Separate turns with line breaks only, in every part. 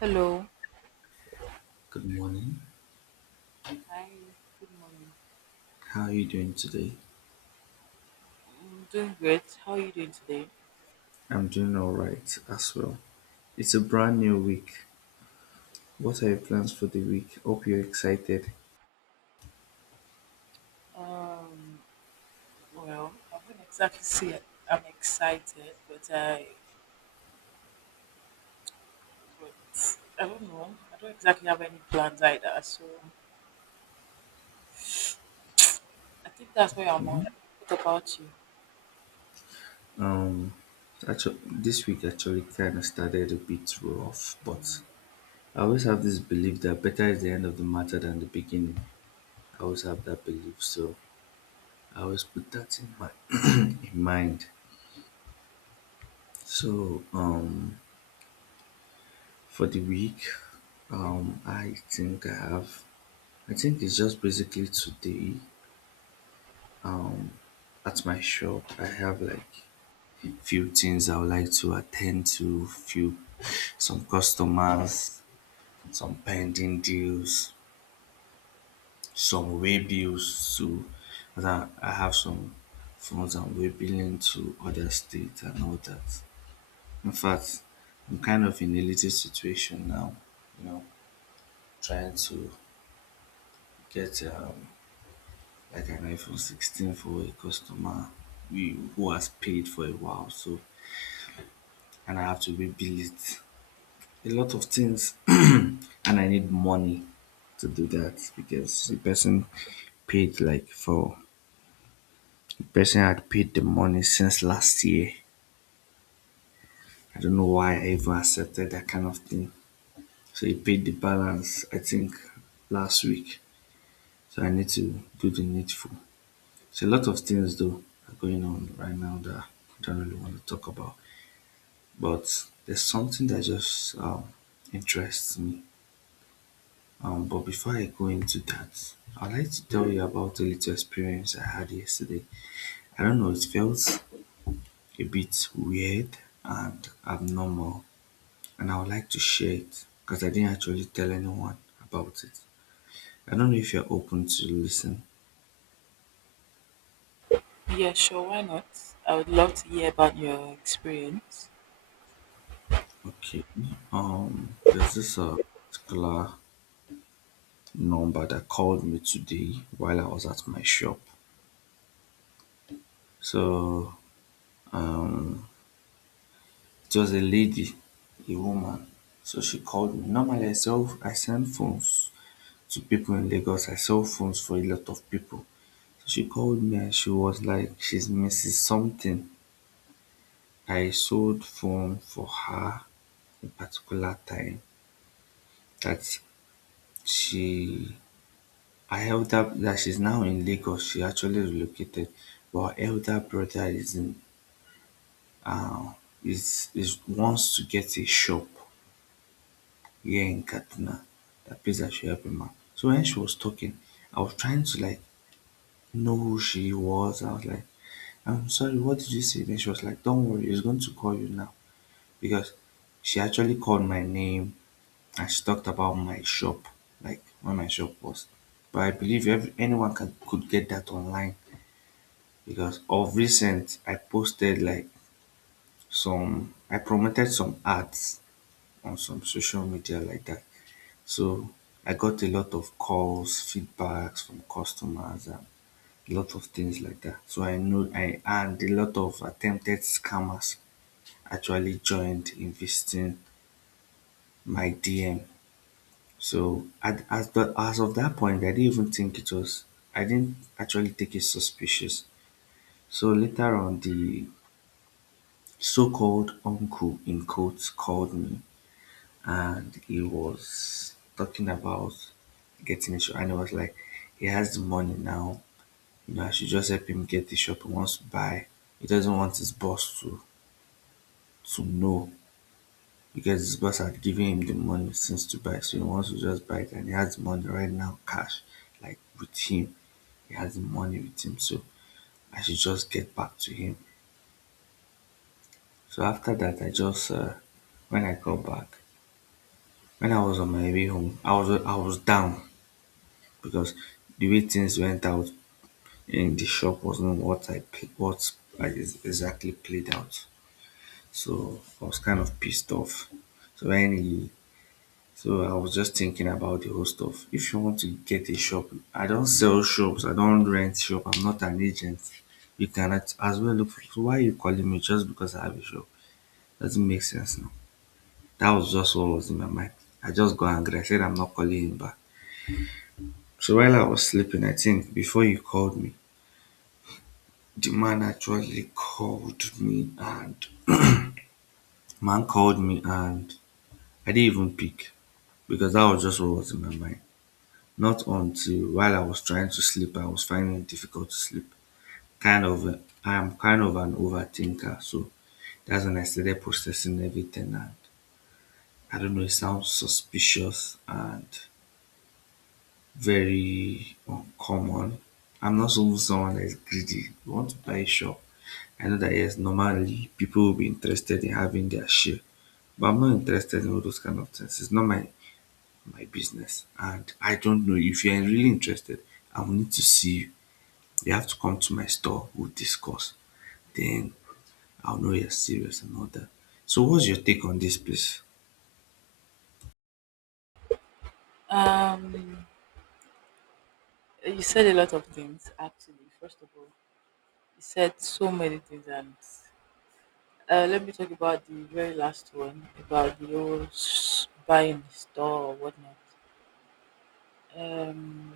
Hello.
Good morning.
Hi. Good morning.
How are you doing today?
I'm doing great. How are you doing today?
I'm doing all right as well. It's a brand new week. What are your plans for the week? Hope you're excited.
Um. Well, I wouldn't exactly say I'm excited, but but I don't know. I don't exactly have any plans either. So I think that's where I'm
Okay.
on. What about you?
Um, actually, this week actually kind of started a bit rough, but I always have this belief that better is the end of the matter than the beginning. I always have that belief, so I always put that in my in mind. So, for the week, I think I have. I think it's just basically today. At my shop, I have like few things I would like to attend to, few some customers, some pending deals, some way bills too. And I have some funds I'm way billing to other states and all that. In fact, I'm kind of in a little situation now, you know, trying to get like an iPhone 16 for a customer we, who has paid for a while. So, and I have to rebuild it a lot of things and I need money to do that because the person paid like for the person had paid the money since last year. I don't know why I even accepted that kind of thing. So he paid the balance I think last week. So I need to do the needful. So a lot of things though are going on right now that I don't really want to talk about. But there's something that just interests me. But before I go into that, I'd like to tell you about a little experience I had yesterday. I don't know, it felt a bit weird and abnormal, and I would like to share it because I didn't actually tell anyone about it. I don't know if you're open to listen.
Yeah, sure. Why not? I would love to hear about your experience.
Okay. There's this particular number that called me today while I was at my shop. So it was a lady, a woman, so she called me. Normally, I send phones to people in Lagos. I sell phones for a lot of people. So she called me and she was like, she's Mrs. Something. I sold phone for her a particular time that she, I elder, that she's now in Lagos. She actually relocated, but her elder brother is in, uh, is wants to get a shop here in Katina, that place that she helped me, man. So when she was talking, I was trying to like know who she was. I was like, I'm sorry, what did you say? Then she was like, don't worry, he's going to call you now. Because she actually called my name and she talked about my shop, like where my shop was. But I believe every, anyone can, could get that online because of recent, I posted like some, I promoted some ads on some social media like that. So I got a lot of calls, feedbacks from customers, and a lot of things like that. So I know I and a lot of attempted scammers actually joined in visiting my DM. So at, as the, as of that point, I didn't even think it was. I didn't actually take it suspicious. So later on, the so-called uncle in quotes called me and he was talking about getting a shop, and I was like, he has the money now, you know, I should just help him get the shop he wants to buy. He doesn't want his boss to know because his boss had given him the money since to buy, so he wants to just buy it, and he has the money right now, cash, like with him. He has the money with him, so I should just get back to him. So after that I just when I got back, when I was on my way home, I was down because the way things went out in the shop was not what I pl- what I ex- exactly played out. So I was kind of pissed off. So when he, so I was just thinking about the whole stuff. If you want to get a shop, I don't sell shops. I don't rent shop. I'm not an agent. You cannot as well look. For, why are you calling me just because I have a shop? Doesn't make sense now. That was just what was in my mind. I just got angry. I said I'm not calling him back. So while I was sleeping, I think before you called me, the man actually called me and man called me and I didn't even pick because that was just what was in my mind. Not until while I was trying to sleep, I was finding it difficult to sleep. Kind of, I'm kind of an overthinker, so that's when I started processing everything. And I don't know, it sounds suspicious and very uncommon. I'm not so someone that is greedy. You want to buy a shop. I know that, yes, normally people will be interested in having their share. But I'm not interested in all those kind of things. It's not my business. And I don't know if you are really interested. I will need to see you. You have to come to my store. We'll discuss. Then I'll know you're serious and all that. So what's your take on this, please?
Um, you said a lot of things actually. First of all, you said so many things, and let me talk about the very last one about the whole buying the store or whatnot. Um,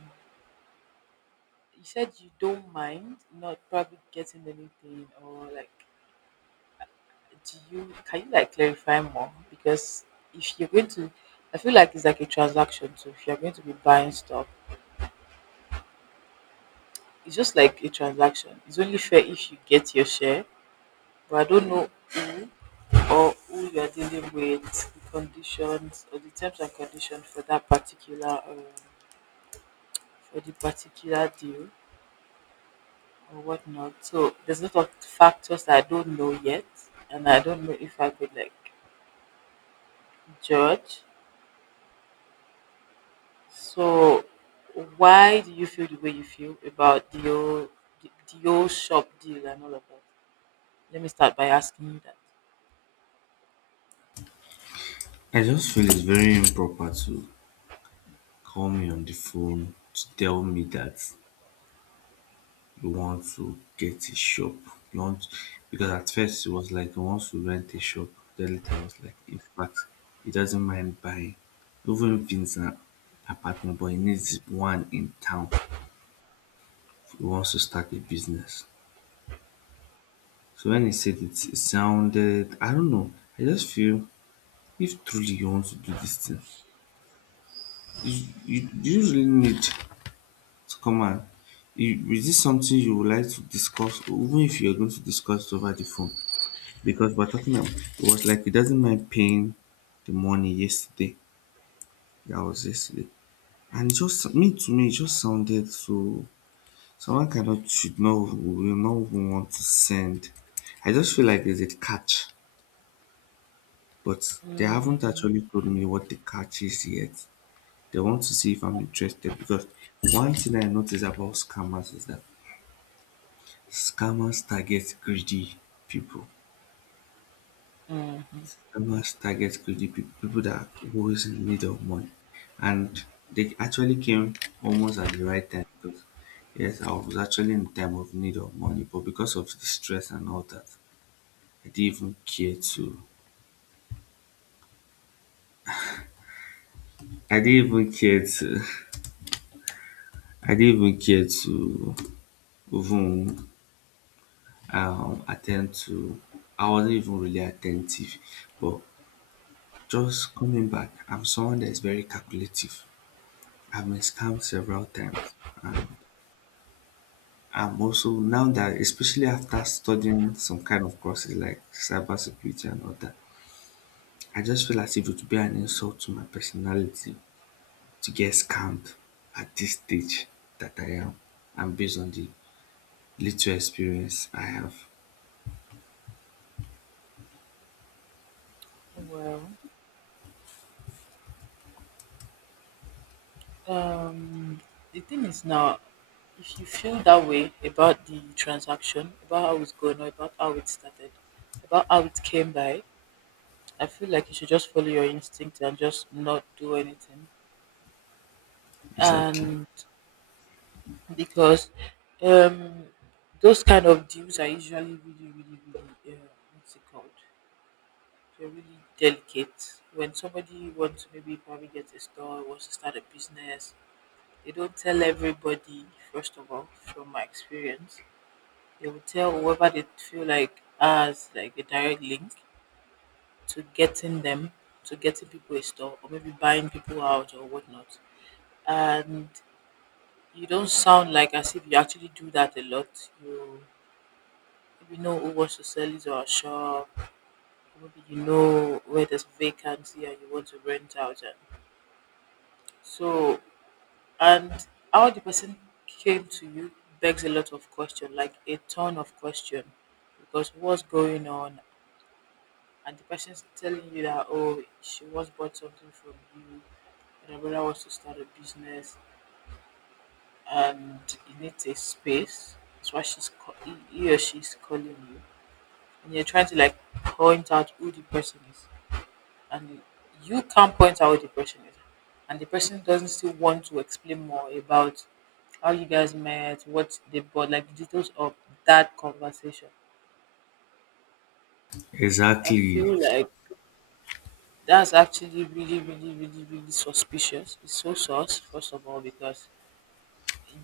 you said you don't mind not probably getting anything, or like, do you can you like clarify more? Because if you're going to, I feel like it's like a transaction. So if you're going to be buying stuff, it's just like a transaction. It's only fair if you get your share, but I don't know who or who you're dealing with, the conditions or the terms and conditions for that particular. For the particular deal or whatnot. So there's a lot of factors that I don't know yet, and I don't know if I could like judge. So why do you feel the way you feel about the old the, the old shop deal and all of that? Let me start by asking you that.
I just feel it's very improper to call me on the phone to tell me that you want to get a shop. You want, because at first it was like he wants to rent a shop. Then later it was like, in fact, he doesn't mind buying. Even if it's an apartment, but he needs one in town. He wants to start a business. So when he said it, it sounded, I don't know. I just feel if truly you want to do this thing, you really need to come and is this something you would like to discuss, or even if you're going to discuss it over the phone? Because we're talking about, it was like he doesn't mind paying the money yesterday. That was yesterday. And just me, to me it just sounded so someone cannot should not will not even want to send. I just feel like there's a catch, but they haven't actually told me what the catch is yet. They want to see if I'm interested because one thing I notice about scammers is that scammers target greedy people.
Mm.
Farmers target greedy be people that always in need of money, and they actually came almost at the right time because, yes, I was actually in time of need of money, but because of the stress and all that, I didn't even care to. I didn't even care to. I didn't even care to even attend to. I wasn't even really attentive, but just coming back, I'm someone that is very calculative. I've been scammed several times, and I'm also now that, especially after studying some kind of courses like cybersecurity and all that, I just feel as if it would be an insult to my personality to get scammed at this stage that I am, and based on the little experience I have.
Well, um, the thing is now, if you feel that way about the transaction, about how it's going, or about how it started, about how it came by, I feel like you should just follow your instinct and just not do anything.
Exactly.
And because um, those kind of deals are usually really, really, really, what's it called? They're really delicate. When somebody wants to maybe probably get a store, wants to start a business, they don't tell everybody, first of all, from my experience. They will tell whoever they feel like as like a direct link to getting them, to getting people a store, or maybe buying people out or whatnot, and you don't sound like as if you actually do that a lot. You maybe know who wants to sell his or her shop, or maybe you know where there's vacancy and you want to rent out. And so, and how the person came to you begs a lot of question, like a ton of question, because what's going on? And the person's telling you that, oh, she once bought something from you, and her brother wants to start a business and you need a space. That's why he or she's calling you, and you're trying to like point out who the person is, and you can't point out who the person is, and the person doesn't still want to explain more about how you guys met, what they bought, like the details of that conversation. I feel
Exactly.
like that's actually really, really, really, really suspicious. It's so sus, first of all, because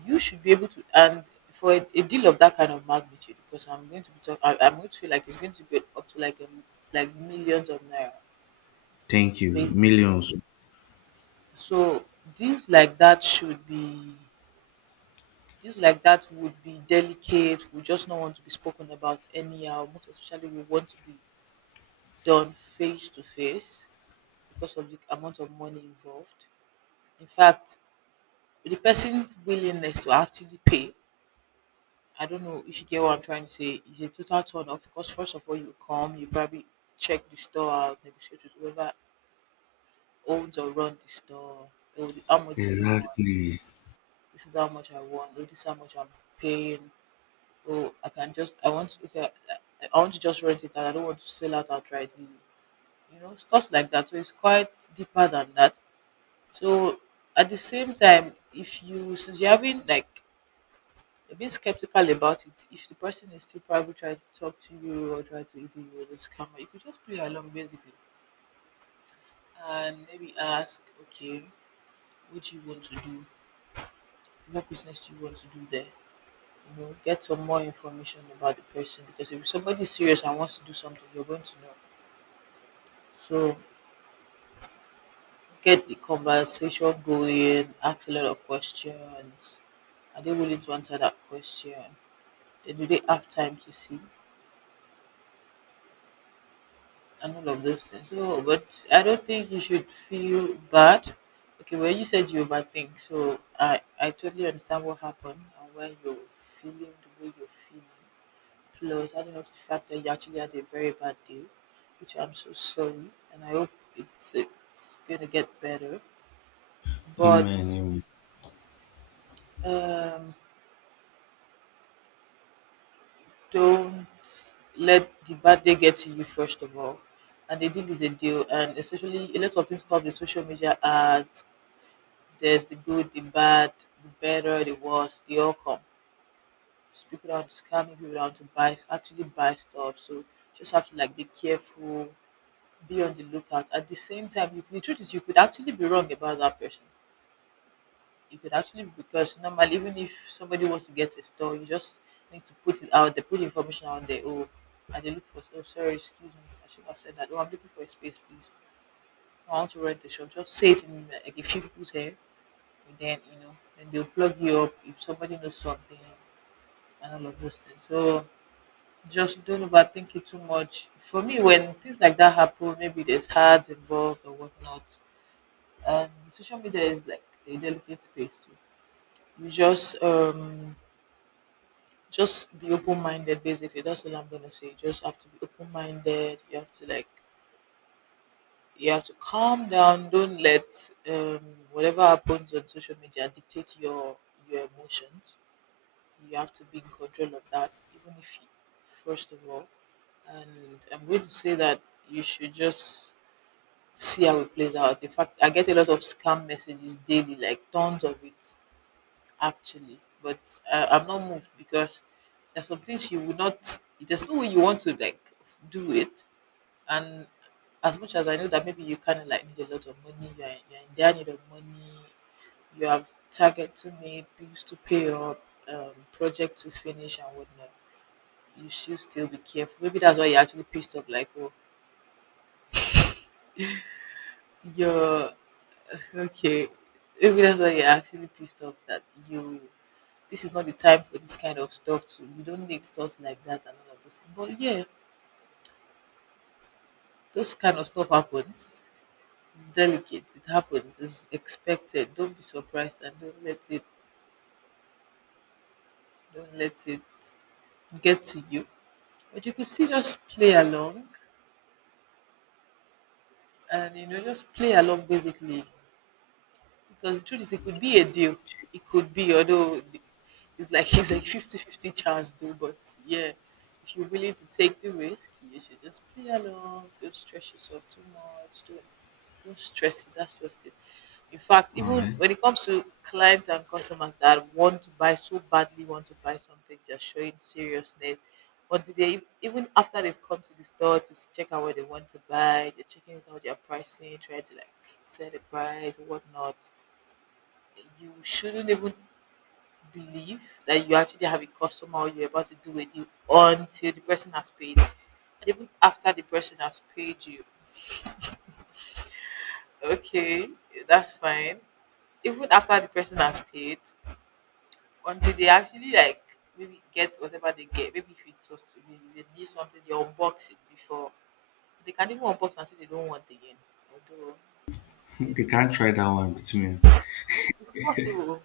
you should be able to, and for a deal of that kind of magnitude, because I'm going to feel like it's going to be up to like like millions of naira,
Thank you.
basically.
Millions.
So deals like that should be, deals like that would be delicate. We just don't want to be spoken about anyhow. Most especially, we want to be done face to face because of the amount of money involved. In fact, the person's willingness to actually pay, I don't know if you get what I'm trying to say. It's a total turn off because, first of all, you come, you probably check the store out, negotiate with whoever owns or runs the store. Oh, how much do you want?
Exactly.
This this is how much I want. Oh, this is how much I'm paying. Oh, I can just I want to, okay, I want to just rent it out. I don't want to sell out outrightly. You know, stuff like that. So it's quite deeper than that. So at the same time, if you, since you're having like a bit skeptical about it. If the person is still probably trying to talk to you or try to even you as a scammer, you could just play along, basically, and maybe ask, okay, what do you want to do? What business do you want to do there? You know, get some more information about the person because if somebody is serious and wants to do something, you're going to know. So get the conversation going, ask a lot of questions. Are they willing to answer that question? Then do they have time to see? And all of those things. So, but I don't think you should feel bad. Okay, well, you said you overthink, so I totally understand what happened and where you're feeling the way you're feeling. Plus, I don't know if the fact that you actually had a very bad day, which I'm so sorry, and I hope it's gonna get better. But
Amen. Amen.
um, don't let the bad day get to you, first of all. And a deal is a deal, and especially a lot of things called the social media ads. There's the good, the bad, the better, the worse, they all come. So people out to scamming, people out to buy, actually buy stuff. So just have to like be careful, be on the lookout. At the same time, you, the truth is you could actually be wrong about that person. You could actually be, because normally even if somebody wants to get a store, you just need to put it out there, put information out there. Oh, and they look for, oh sorry, excuse me, I should not have said that. Oh, I'm looking for a space, please. I want to rent a shop. Just say it in like a few people's hair, and then you know then they'll plug you up if somebody knows something, and all of those things. So just don't overthink it too much. For me, when things like that happen, maybe there's ads involved or whatnot, and social media is like a delicate space too. You just be open-minded, basically. That's all I'm gonna say. You just have to be open-minded. You have to like, you have to calm down. Don't let um whatever happens on social media dictate your emotions. You have to be in control of that, even if you, first of all. And I'm going to say that you should just see how it plays out. In fact, I get a lot of scam messages daily, like tons of it, actually. But I'm not moved because there's some things you would not. There's no way you want to like do it. And as much as I know that maybe you kind of like need a lot of money, you're in dire need of money, you have target to meet, bills to pay up, project to finish, and whatnot, you should still be careful. Maybe that's why you're actually pissed off. Like, oh, you're okay. Maybe that's why you're actually pissed off that you. This is not the time for this kind of stuff. To, you don't need stuff like that and all of this. But yeah, those kind of stuff happens. It's delicate. It happens. It's expected. Don't be surprised, and don't let it. Don't let it get to you. But you could still just play along, and you know, just play along, basically. Because the truth is, it could be a deal. It could be, although it's like it's like 50-50 chance, though. But yeah, if you're willing to take the risk, you should just play along. Don't stress yourself too much. Don't stress it. That's just it. In fact,
All
even
right.
when it comes to clients and customers that want to buy so badly, want to buy something, just showing seriousness. Until even after they've come to the store to check out what they want to buy, they're checking it out, their pricing, trying to like set the price, whatnot, you shouldn't even believe that you actually have a customer or you're about to do a deal until the person has paid. And even after the person has paid you, okay, that's fine. Even after the person has paid, until they actually like maybe get whatever they get. Maybe if it was to be they do something, they unbox it before. They can even unbox and say they don't want again. Although then
They can't try that one with me.
it's possible.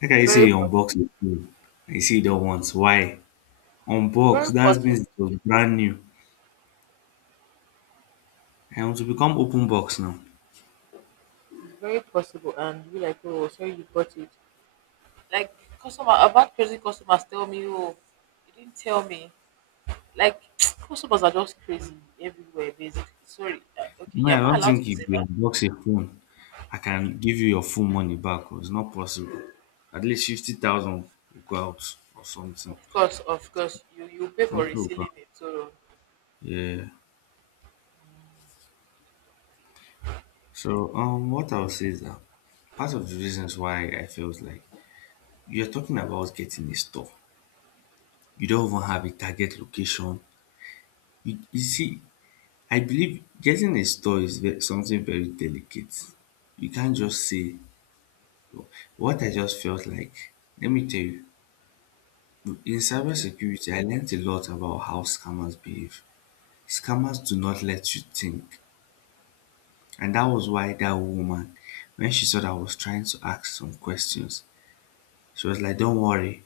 Like I say,
Very
you
possible.
unbox the phone. I see the ones. Why?
It's
Unbox,
very
that
possible.
means it was brand new. I want to become open box now.
It's very possible, and be like, oh, sorry you got it. Like, customer, I've had crazy customers tell me, oh, you didn't tell me. Like customers are just crazy everywhere, basically. Sorry, okay,
No,
yeah,
I
am I
don't
allowed
think
to
if
say
you
that?
unbox a phone, I can give you your full money back. Oh, it's not possible. At least 50,000 will go out or something.
Of course, you pay for
Something will go out.
resealing it. So.
Yeah. So, what I'll say is that part of the reasons why I felt like, you're talking about getting a store. You don't even have a target location. You see, I believe getting a store is something very delicate. You can't just say. What I just felt like, let me tell you, in
Okay.
cybersecurity, I learned a lot about how scammers behave. Scammers do not let you think. And that was why that woman, when she saw that I was trying to ask some questions, she was like, don't worry,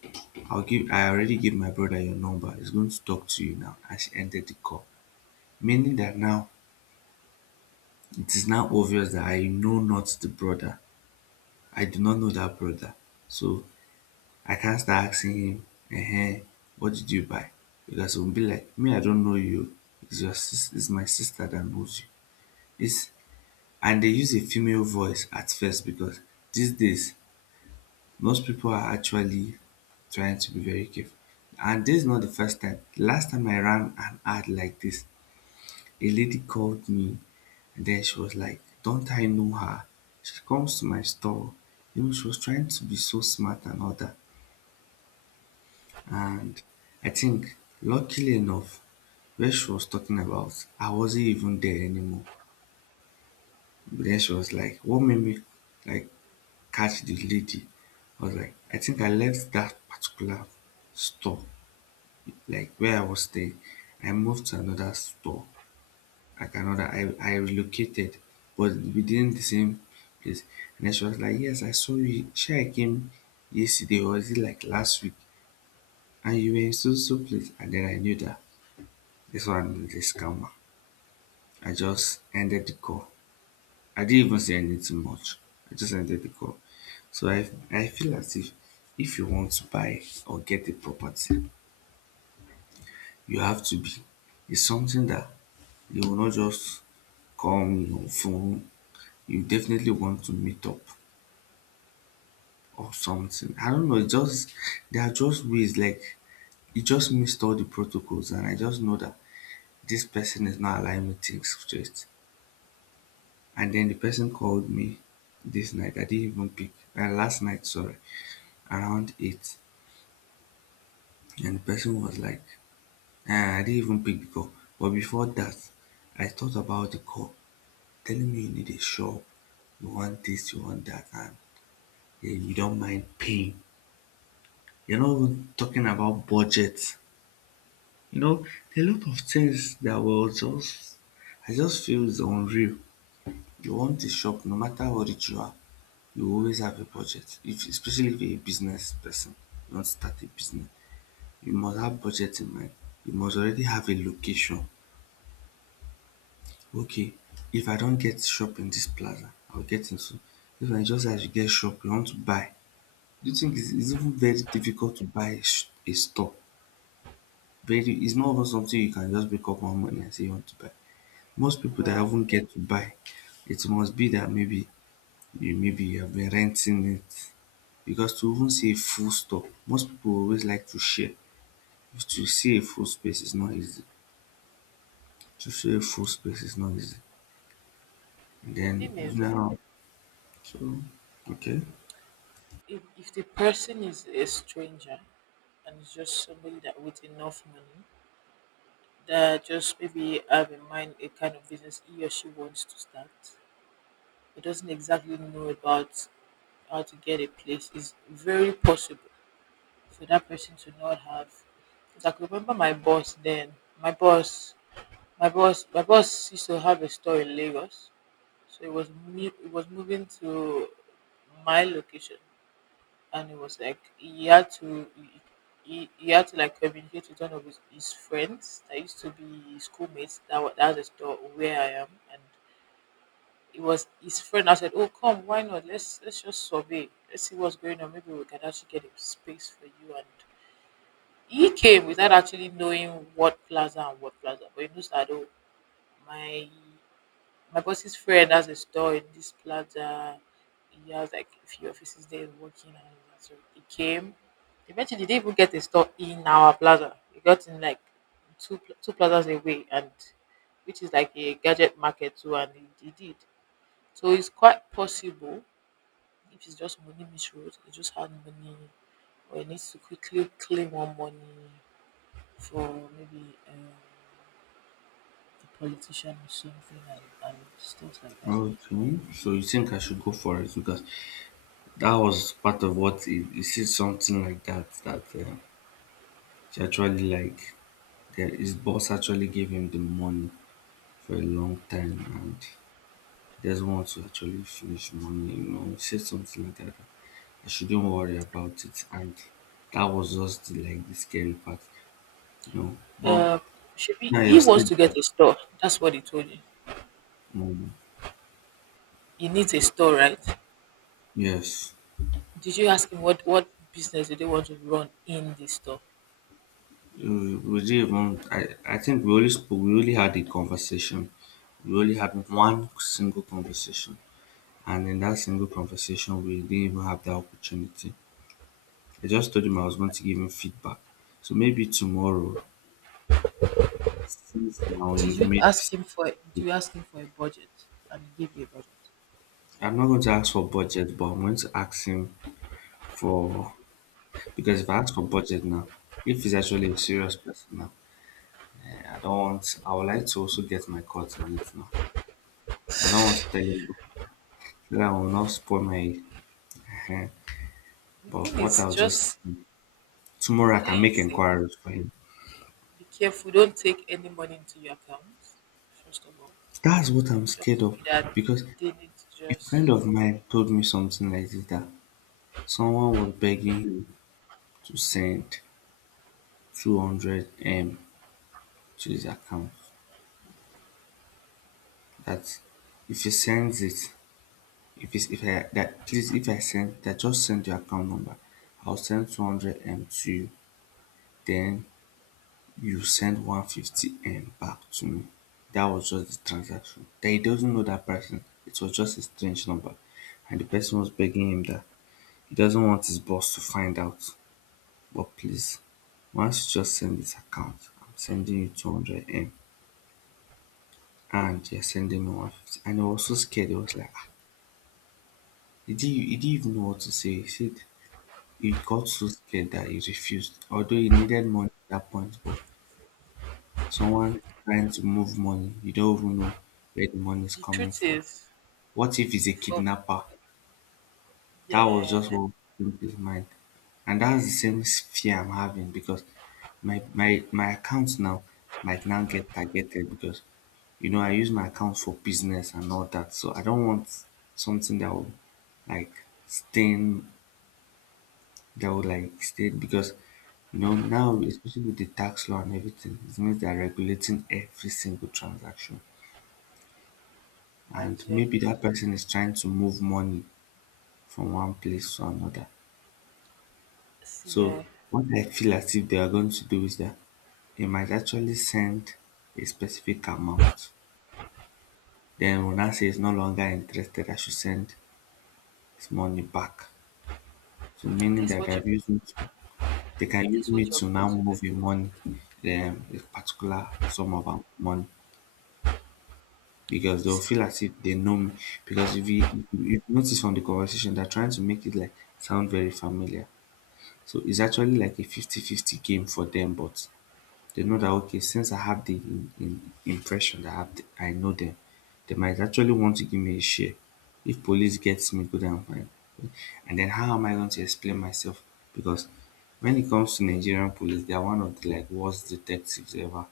I already gave my brother your number. He's going to talk to you now. And she ended the call. Meaning that now it is now obvious that I know not the brother. I do not know that brother. So I can't start asking him, eh? What did you buy? Because he'll be like, me, I don't know you. It's my sister that knows you. It's and they use a female voice at first because these days most people are actually trying to be very careful. And this is not the first time. Last time I ran an ad like this, a lady called me, and then she was like, don't I know her? She comes to my store. You know, she was trying to be so smart and all that. And I think, luckily enough, where she was talking about, I wasn't even there anymore. But then she was like, what made me like catch the lady? I was like, I think I left that particular store, like where I was staying. I moved to another store, like another, I relocated, but within the same place. And then she was like, yes, I saw you. Sure, I came yesterday, or is it like last week? And you were in so so place. And then I knew that this one is calmer. I just ended the call. I didn't even say anything much. I just ended the call. So I feel as if you want to buy or get a property, you have to be. It's something that you will not just come phone. You definitely want to meet up or something. I don't know. It's just there are just ways like it just missed all the protocols, and I just know that this person is not allowing me things straight. And then the person called me this night. I didn't even pick. Last night, sorry, around 8. And the person was like, I didn't even pick the call. But before that, I thought about the call, telling me you need a shop, you want this, you want that, and yeah, you don't mind paying. You're not even talking about budget. You know, there are a lot of things that were just, I just feel is unreal. You want a shop no matter how rich you are. You always have a budget if especially if you're a business person, you want to start a business, you must have budget in mind, you must already have a location. Okay, if I don't get shop in this plaza, I'll get into if I just have to get shop you want to buy. Do you think it's even very difficult to buy a, a store? Very, it's not even something you can just wake up one morning and say you want to buy. Most people that
well,
even get to buy, it must be that maybe you, maybe you have been renting it because to even say a full stop, most people always like to share. If to say a full space is not easy, to say a full space is not easy. And
the
then
thing
you
is,
know, so okay.
if the person is a stranger and it's just somebody that with enough money that just maybe have in mind a kind of business he or she wants to start but doesn't exactly know about how to get a place, it's very possible for that person to not have. Because I could remember my boss then. My boss, my boss used to have a store in Lagos, so it was moving to my location, and it was like he had to. He had to like communicate with one of his friends that used to be his schoolmates that that has a store where I am and it was his friend. I said, "Oh, come, why not? Let's just survey. Let's see what's going on. Maybe we can actually get a space for you." And he came without actually knowing what plaza and what plaza, but he knows that oh, my my boss's friend has a store in this plaza. He has like a few offices there working and all that. So he came. Eventually, they didn't even get a store in our plaza. He got in like two plazas away, and which is like a gadget market too, and he did. So it's quite possible if it's just money misuse, you just had money or you need to quickly claim one money for maybe a politician or something and stuff like that.
Okay, so you think I should go for it? Because that was part of what he said something like that, that she actually like, that his boss actually gave him the money for a long time and just want to actually finish money, you know. He said something like that, that I shouldn't worry about it. And that was just the, like the scary part, you know. But
Uh, should be,
now you
he wants
said
to get
that,
a store. That's what he told you.
um,
He needs a store, right?
yes,
Did you ask him what business do they want to run in the store?
we didn't even, I think we only spoke, we only had a conversation. We only had one single conversation. And in that single conversation, we didn't even have that opportunity. I just told him I was going to give him feedback. So maybe tomorrow, since now
Did
you've
you
made
ask
this,
him for? Do you ask him for a budget? And he gave you a budget.
I'm not going to ask for budget, but I'm going to ask him for, because if I ask for budget now, if he's actually a serious person now, I don't want. I would like to also get my cut in it now. I don't want to tell him that I will not spoil my. eh,
The
But
thing
what
is,
I'll just
just
tomorrow I can
play it
make
safe.
inquiries for him.
Be careful. Don't take any money into your account. First of all,
That's what
it
I'm
could
scared
just
of,
be that
because
they need to
a friend
just.
of mine told me something like this, that someone was begging him to send 200 m to his account. That if he sends it, if it's, if I that please if I send that, just send your account number. I'll send 200m to you, then you send 150m back to me. That was just the transaction. That he doesn't know that person. It was just a strange number. And the person was begging him that he doesn't want his boss to find out. But please, once you just send this account, I'm sending you 200m and you're sending me 150. And he was so scared. He was like, ah, he didn't even know what to say. He said, he got so scared that he refused, although he needed money at that point. But someone trying to move money, you don't even know where the money is
The
coming
truth
from.
is,
What if he's a
for
kidnapper? That was
yeah,
just what came to his mind. And that's the same fear I'm having because my account now might now get targeted because you know I use my account for business and all that. So I don't want something that will like stain, that would like stay, because you know now, especially with the tax law and everything, it means they're regulating every single transaction,
my
and
dear,
maybe that person is trying to move money from one place to another.
see,
So
yeah,
what I feel as if they are going to do is that they might actually send a specific amount, then when I say it's no longer interested, I should send his money back. So
and
meaning that I have used me to, they can use
this
me
what you're
to
going
now
to do.
move your money a particular sum of money, because
You
they'll
see,
feel as if they know me. Because if you notice from the conversation, they're trying to make it like sound very familiar. So it's actually like a 50-50 game for them, but they know that okay, since I have the impression that I know them, they might actually want to give me a share. If police gets me, good and fine. And then how am I going to explain myself? Because when it comes to Nigerian police, they are one of the like worst detectives ever.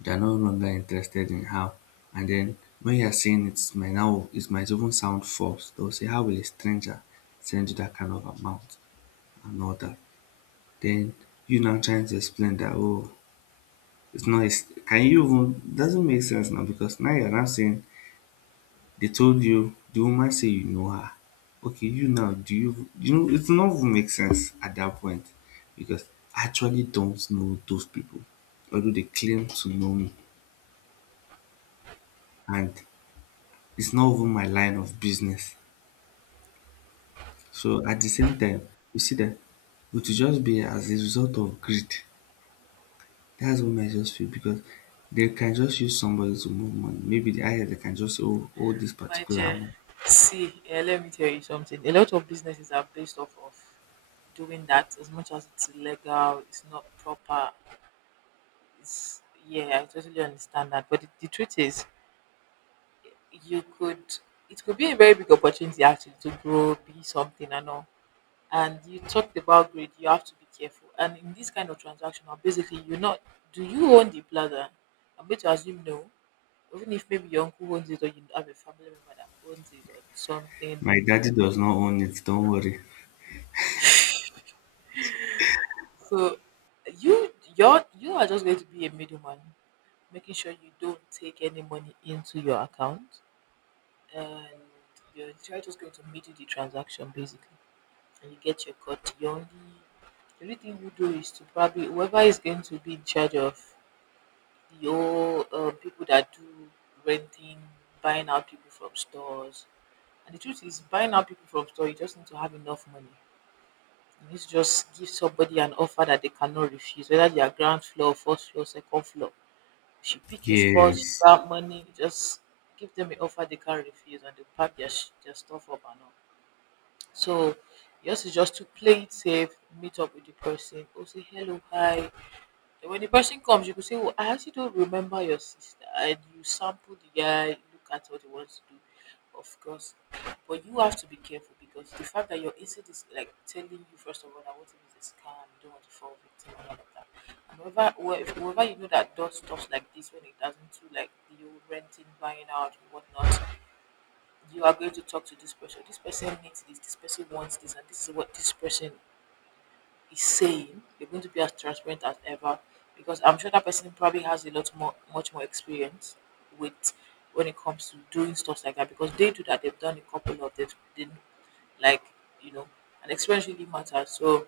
They're no longer interested in how. And then when you're saying it might now, it might even sound false. They'll say, how will a stranger send you that kind of amount and all that? Then you now trying to explain that oh, it's not a can you even doesn't make sense now because now you're now saying they told you the woman say you know her. Okay, you now do you you know it's not even make sense at that point because I actually don't know those people, although they claim to know me. And it's not even my line of business. So at the same time, you see that it will just be as a result of greed. That's what I just feel, because they can just use somebody to move money. Maybe the IRS, they can just say, oh, hold this
my
particular
dear,
amount.
see, eh, let me tell you something. A lot of businesses are based off of doing that. As much as it's illegal, it's not proper. It's yeah, I totally understand that. But the truth is, you could, it could be a very big opportunity actually to grow, be something and all. And you talked about greed, you have to be careful. And in this kind of transaction, or basically you're not, do you own the plaza? I'm going to assume no. Even if maybe your uncle owns it or you have a family member that owns it or something.
My daddy does not own it, don't worry.
So you are just going to be a middleman, making sure you don't take any money into your account and you're just going to middle the transaction basically. And you get your cut. You only The only thing you do is to probably whoever is going to be in charge of your people that do renting, buying out people from stores. And the truth is, buying out people from store, you just need to have enough money. You need to just give somebody an offer that they cannot refuse, whether they are ground floor, first floor, second floor. She pick a spot, she
Yes.
grab money, just give them an offer they can't refuse, and they pack their stuff up and all. So yours is just to play it safe, meet up with the person, or say hello, hi. And when the person comes, you could say, oh, I actually don't remember your sister. And you sample the guy, look at what he wants to do, of course. But you have to be careful because the fact that your instinct is like telling you, first of all, that what if it's a scam, you don't want to fall victim and all of that. And whoever you know that does stuff like this when it doesn't do like the renting, buying out, and whatnot, you are going to talk to this person. This person needs this. This person wants this, and this is what this person is saying. You're going to be as transparent as ever, because I'm sure that person probably has a lot more, much more experience with when it comes to doing stuff like that. Because they do that. They've done a couple of them. They like, you know, and experience really matters. So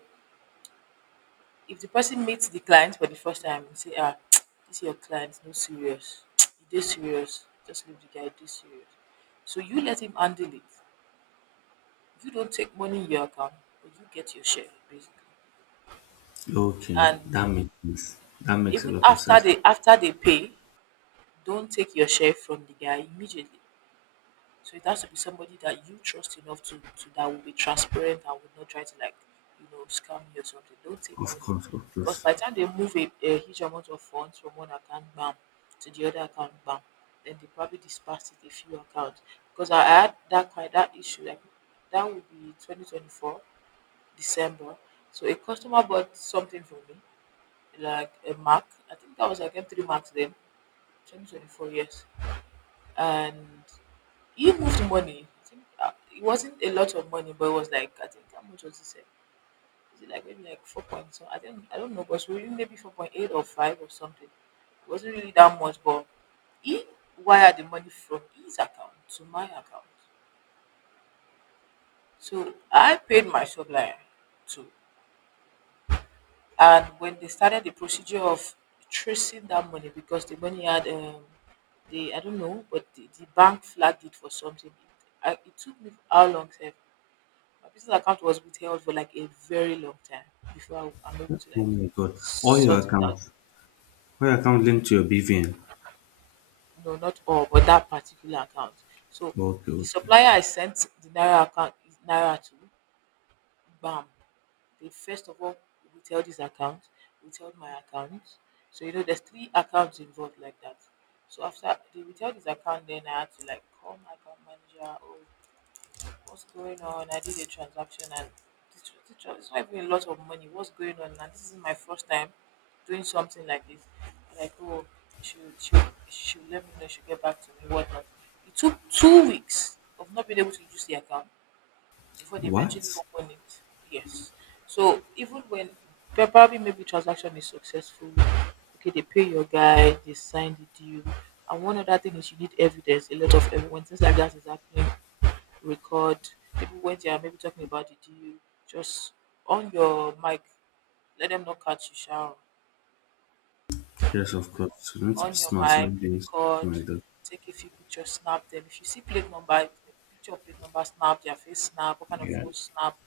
if the person meets the client for the first time and say, ah, this is your client, no serious, you do serious, just leave the guy, do serious. So you let him handle it, you don't take money in your account, but you get your share basically.
Okay,
And
that makes sense. That makes a
even
lot of
after
sense.
they pay, don't take your share from the guy immediately. So it has to be somebody that you trust enough to that will be transparent and will not try to like, you know, scam you or something. Don't take
Of
money.
course, of
Because
course.
by the time they move a huge amount of funds from one account bam to the other account bam, then they probably dispersed it a few accounts. Because I had that kind that issue like that would be 2024 December. So a customer bought something from me, like a Mac. I think that was like M3 Max then, 2024, yes. And he moved money. I think it wasn't a lot of money, but it was like, I think, how much was he said? Is it like maybe like 4 point something? I think, I don't know, but really maybe 4.8 or 5 or something. It wasn't really that much, but he wired the money from his account to my account. So I paid my supplier too. And when they started the procedure of tracing that money because the money had, the I don't know, but the bank flagged it for something. It took me how long? Sef? My business account was withheld for like a very long time before I'm able to
Oh
like
my god. All your
sort it out.
accounts. All your accounts linked to your BVN.
No, not all, but that particular account. So
Okay,
the
okay.
supplier I sent the naira account naira to, bam, they first of all will tell this account, will tell my account. So you know there's three accounts involved like that. So after they will tell this account, then I had to like call my account manager, oh what's going on? I did a transaction and it's not even a lot of money. What's going on? And this is my first time doing something like this. Like, oh, she she she let me know, she'll get back to me, whatnot. It took 2 weeks of not being able to use the account before they eventually
What?
open it. Yes. So even when but probably maybe transaction is successful, okay, they pay your guy, they sign the deal. And one other thing is you need evidence, a lot of evidence. When things like that is happening, record. People when they are maybe talking about the deal, just on your mic, let them not catch you shower.
Yes, of course. You need to be
On your
smart
mic,
when doing
record,
something like that.
take a few pictures, snap them. If you see plate number, picture of plate number, snap, their face snap, what kind of
Yeah.
phone, snap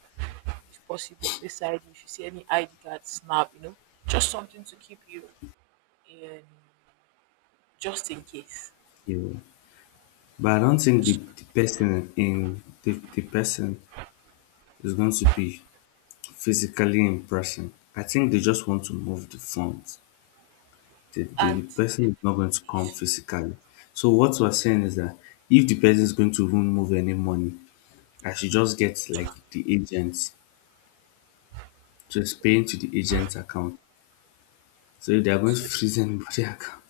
if possible, Face ID. If you see any ID card, snap, you know, just something to keep you in, just in case.
Yeah. But I don't think the person in the person is going to be physically in person. I think they just want to move the funds. The
And
person is not going to come
if you,
physically. So what we're saying is that if the person is going to even move any money, I should just get like the agents, just paying to the agent's account. So if they are going to
so,
freeze anybody's account,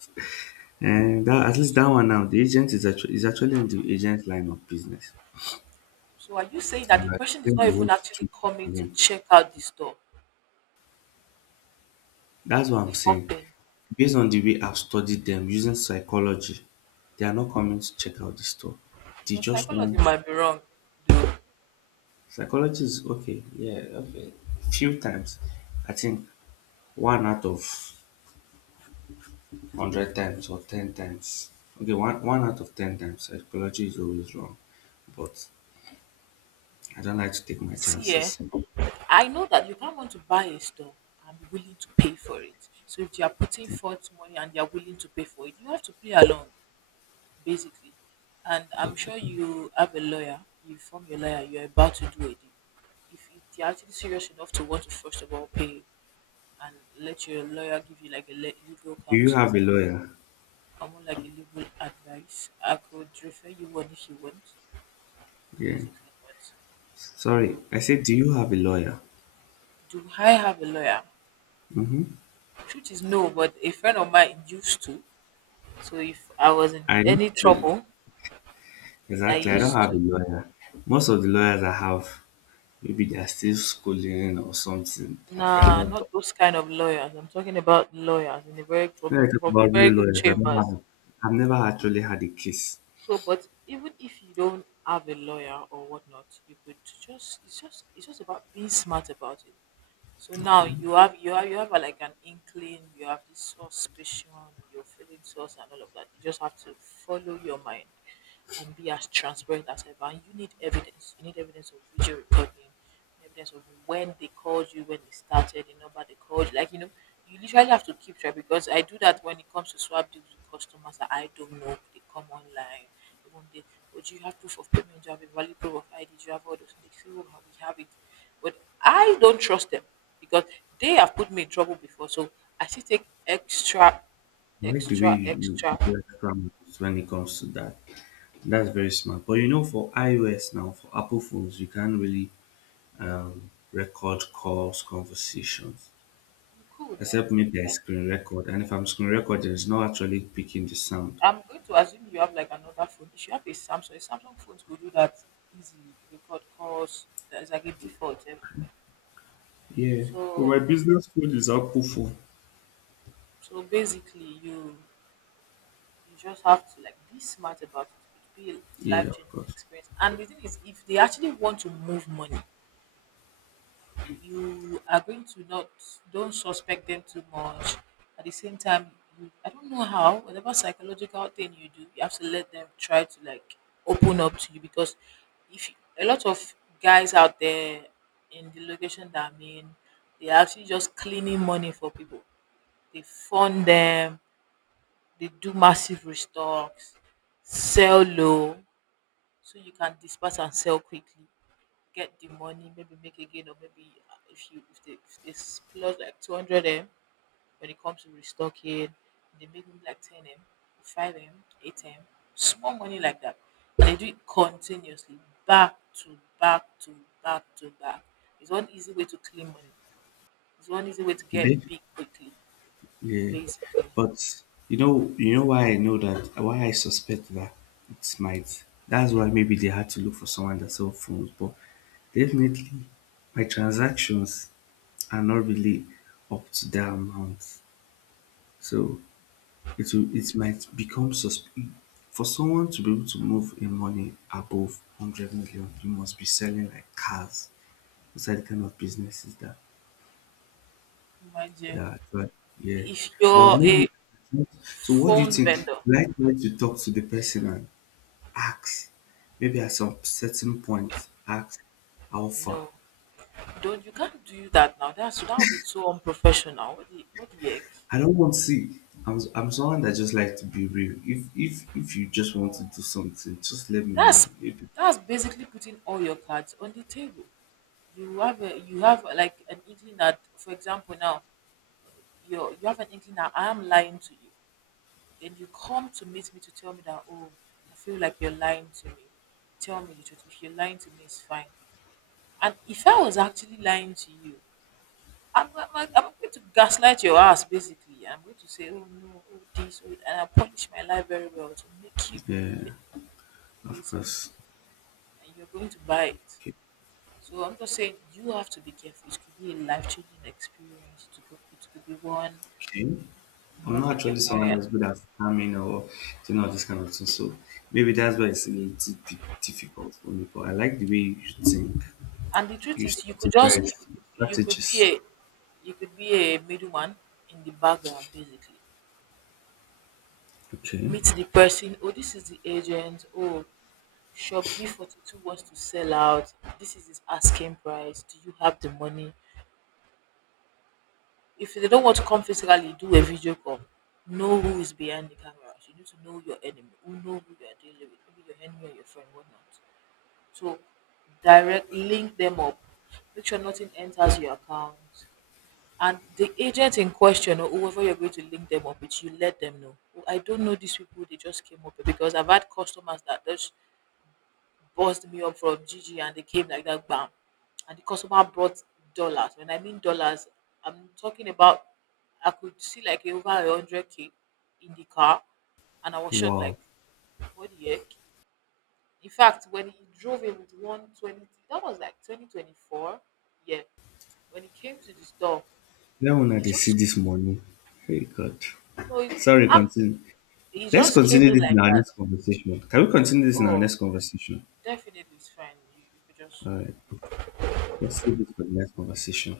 and that at least that one now, the agent is actually in the agent line of business.
so are you saying that
And
the
I
person is
explained
not
the whole
even actually
situation
coming
to
to
him.
check out the store
That's what I'm
before
saying.
paying?
Based on the way I've studied them using psychology, they are not coming to check out the store. They
Your
just
psychology
want
might be wrong, though.
psychology is okay, yeah, okay. Few times. I think one out of hundred times or 10 times. Okay, one out of 10 times psychology is always wrong. But I don't like to take my
See, eh,
chances.
I know that you can't want to buy a store and be willing to pay for it. So if you are putting forth money and they are willing to pay for it, you have to play along. Basically. And I'm
Okay.
sure you have a lawyer, you form your lawyer, you're about to do a deal. If you're actually serious enough to want to first of all pay and let your lawyer give you like a legal
Do you
counsel,
have a lawyer?
almost like a legal advice, I could refer you one if you want,
Yeah.
basically. But
Sorry,
you,
I said, do you have a lawyer?
do I have a lawyer?
Mm-hmm.
Truth is no, but a friend of mine used to. So if I was in
I don't
any
have a,
trouble, I
exactly. I don't
used
have a
to.
lawyer. Most of the lawyers I have, maybe they are still schooling or something. They are
Nah,
not done.
not those kind of lawyers. I'm talking about lawyers in a very from
When I
people
talk
from
about real
very good
lawyers, I don't
chambers.
have. I've never actually had a case.
So, but even if you don't have a lawyer or whatnot, you could just, it's just about being smart about it. So
Okay.
now
I
you have like an inkling, you have this suspicion, you're feeling sus and all of that. You just have to follow your mind and be as transparent as ever. And you need evidence. You need evidence of video recording, evidence of when they called you, when it started, the number they called. You. You literally have to keep track because I do that when it comes to swap deals with customers that I don't know. They come online. Even they, oh, do you have proof of payment? Do you have a valid proof of ID? Do you have all those things?" They say, oh, we have it, but I don't trust them because they have put me in trouble before. So I still take extra,
like the way
extra,
you, you
extra.
do extra moves when it comes to that. That's very smart. But you know, for iOS now, for Apple phones, you can't really record calls, conversations.
Cool now.
Except maybe I screen record. And if I'm screen recording, it's not actually picking the sound.
I'm going to assume you have like another phone. If you have a Samsung phones could do that easily. Record calls. There's like a default. Eh.
Yeah. But my
So
business phone is Apple phone.
so basically you just have to like be smart about it. It would be a
Yeah.
life changing experience. And the thing is, if they actually want to move money, you are going to not don't suspect them too much. At the same time, I don't know how, whatever psychological thing you do, you have to let them try to like open up to you. Because if you, a lot of guys out there in the location that I'm in, they're actually just cleaning money for people. They fund them, they do massive restocks, sell low, so you can disperse and sell quickly, get the money, maybe make again, or maybe if you if they splurge like 200 m when it comes to restocking, they make maybe like ten m, five m, eight m, small money like that. They do it continuously, back to back to back to back. It's one easy way to clean money. It's one easy way to
They,
get big quickly,
yeah.
basically.
But you know why I know that. Why I suspect that it might. That's why maybe they had to look for someone that sells phones. But definitely, my transactions are not really up to that amount. So it will, it might become suspect for someone to be able to move in money above 100 million. You must be selling like cars. Those are the kind of businesses that,
Imagine
that, but yeah,
if
but
you're a
maybe so what do you
phone
think,
vendor.
should I try to talk to the person and ask, maybe at some certain point, ask how far?
No, don't you can't do that now. That would be so unprofessional. What the heck?
I don't want to see, I'm someone that just like to be real. If you just want to
No,
do something, just let me know.
that's
If,
that's basically putting all your cards on the table. You have like an inkling that, for example, now you have an inkling that I am lying to you. Then you come to meet me to tell me that, oh, I feel like you're lying to me. Tell me the truth. If you're lying to me, it's fine. And if I was actually lying to you, I'm going to gaslight your ass, basically. I'm going to say, oh no, oh this, oh, and I polish my lie very well to make you
yeah,
believe it,
of
basically,
course.
and you're going to buy it.
Okay.
So I'm just saying you have to be careful. It could be a life changing experience. It could be one
Okay. I'm
move
not
in your
actually someone
career.
that's good at farming or doing all this kind of thing, so maybe that's why it's a little bit difficult for me. But I like the way you think,
And the truth
you
is,
strategize,
you could be
strategies.
a you could be a middleman in the background, basically.
Okay.
Meet the person. Oh, this is the agent. Oh, shop B42 wants to sell out. This is his asking price. Do you have the money? If they don't want to come physically, do a video call. Know who is behind the cameras. You need to know your enemy. Who, know who you are dealing with. Maybe your enemy or your friend, whatnot. So direct link them up. Make sure nothing enters your account. And the agent in question, or whoever you're going to link them up with, you let them know. "Oh, I don't know these people, they just came up here," because I've had customers that just buzzed me up from G G and they came like that, bam. And the customer brought dollars. When I mean dollars, I'm talking about, I could see like over 100K in the car and I was shocked
Wow.
like, what the heck? In fact, when he drove in with 120, that was like 2024, yeah. When he came to the store,
Where will
he
they see
just
this morning? Hey God.
no he's
Sorry,
I'm,
continue.
he
Let's
just came
continue
in
this in
like
our
that.
next conversation. Can we continue this in our
Oh,
next conversation?
definitely, it's fine. You could just
All right. Let's save this for the next conversation.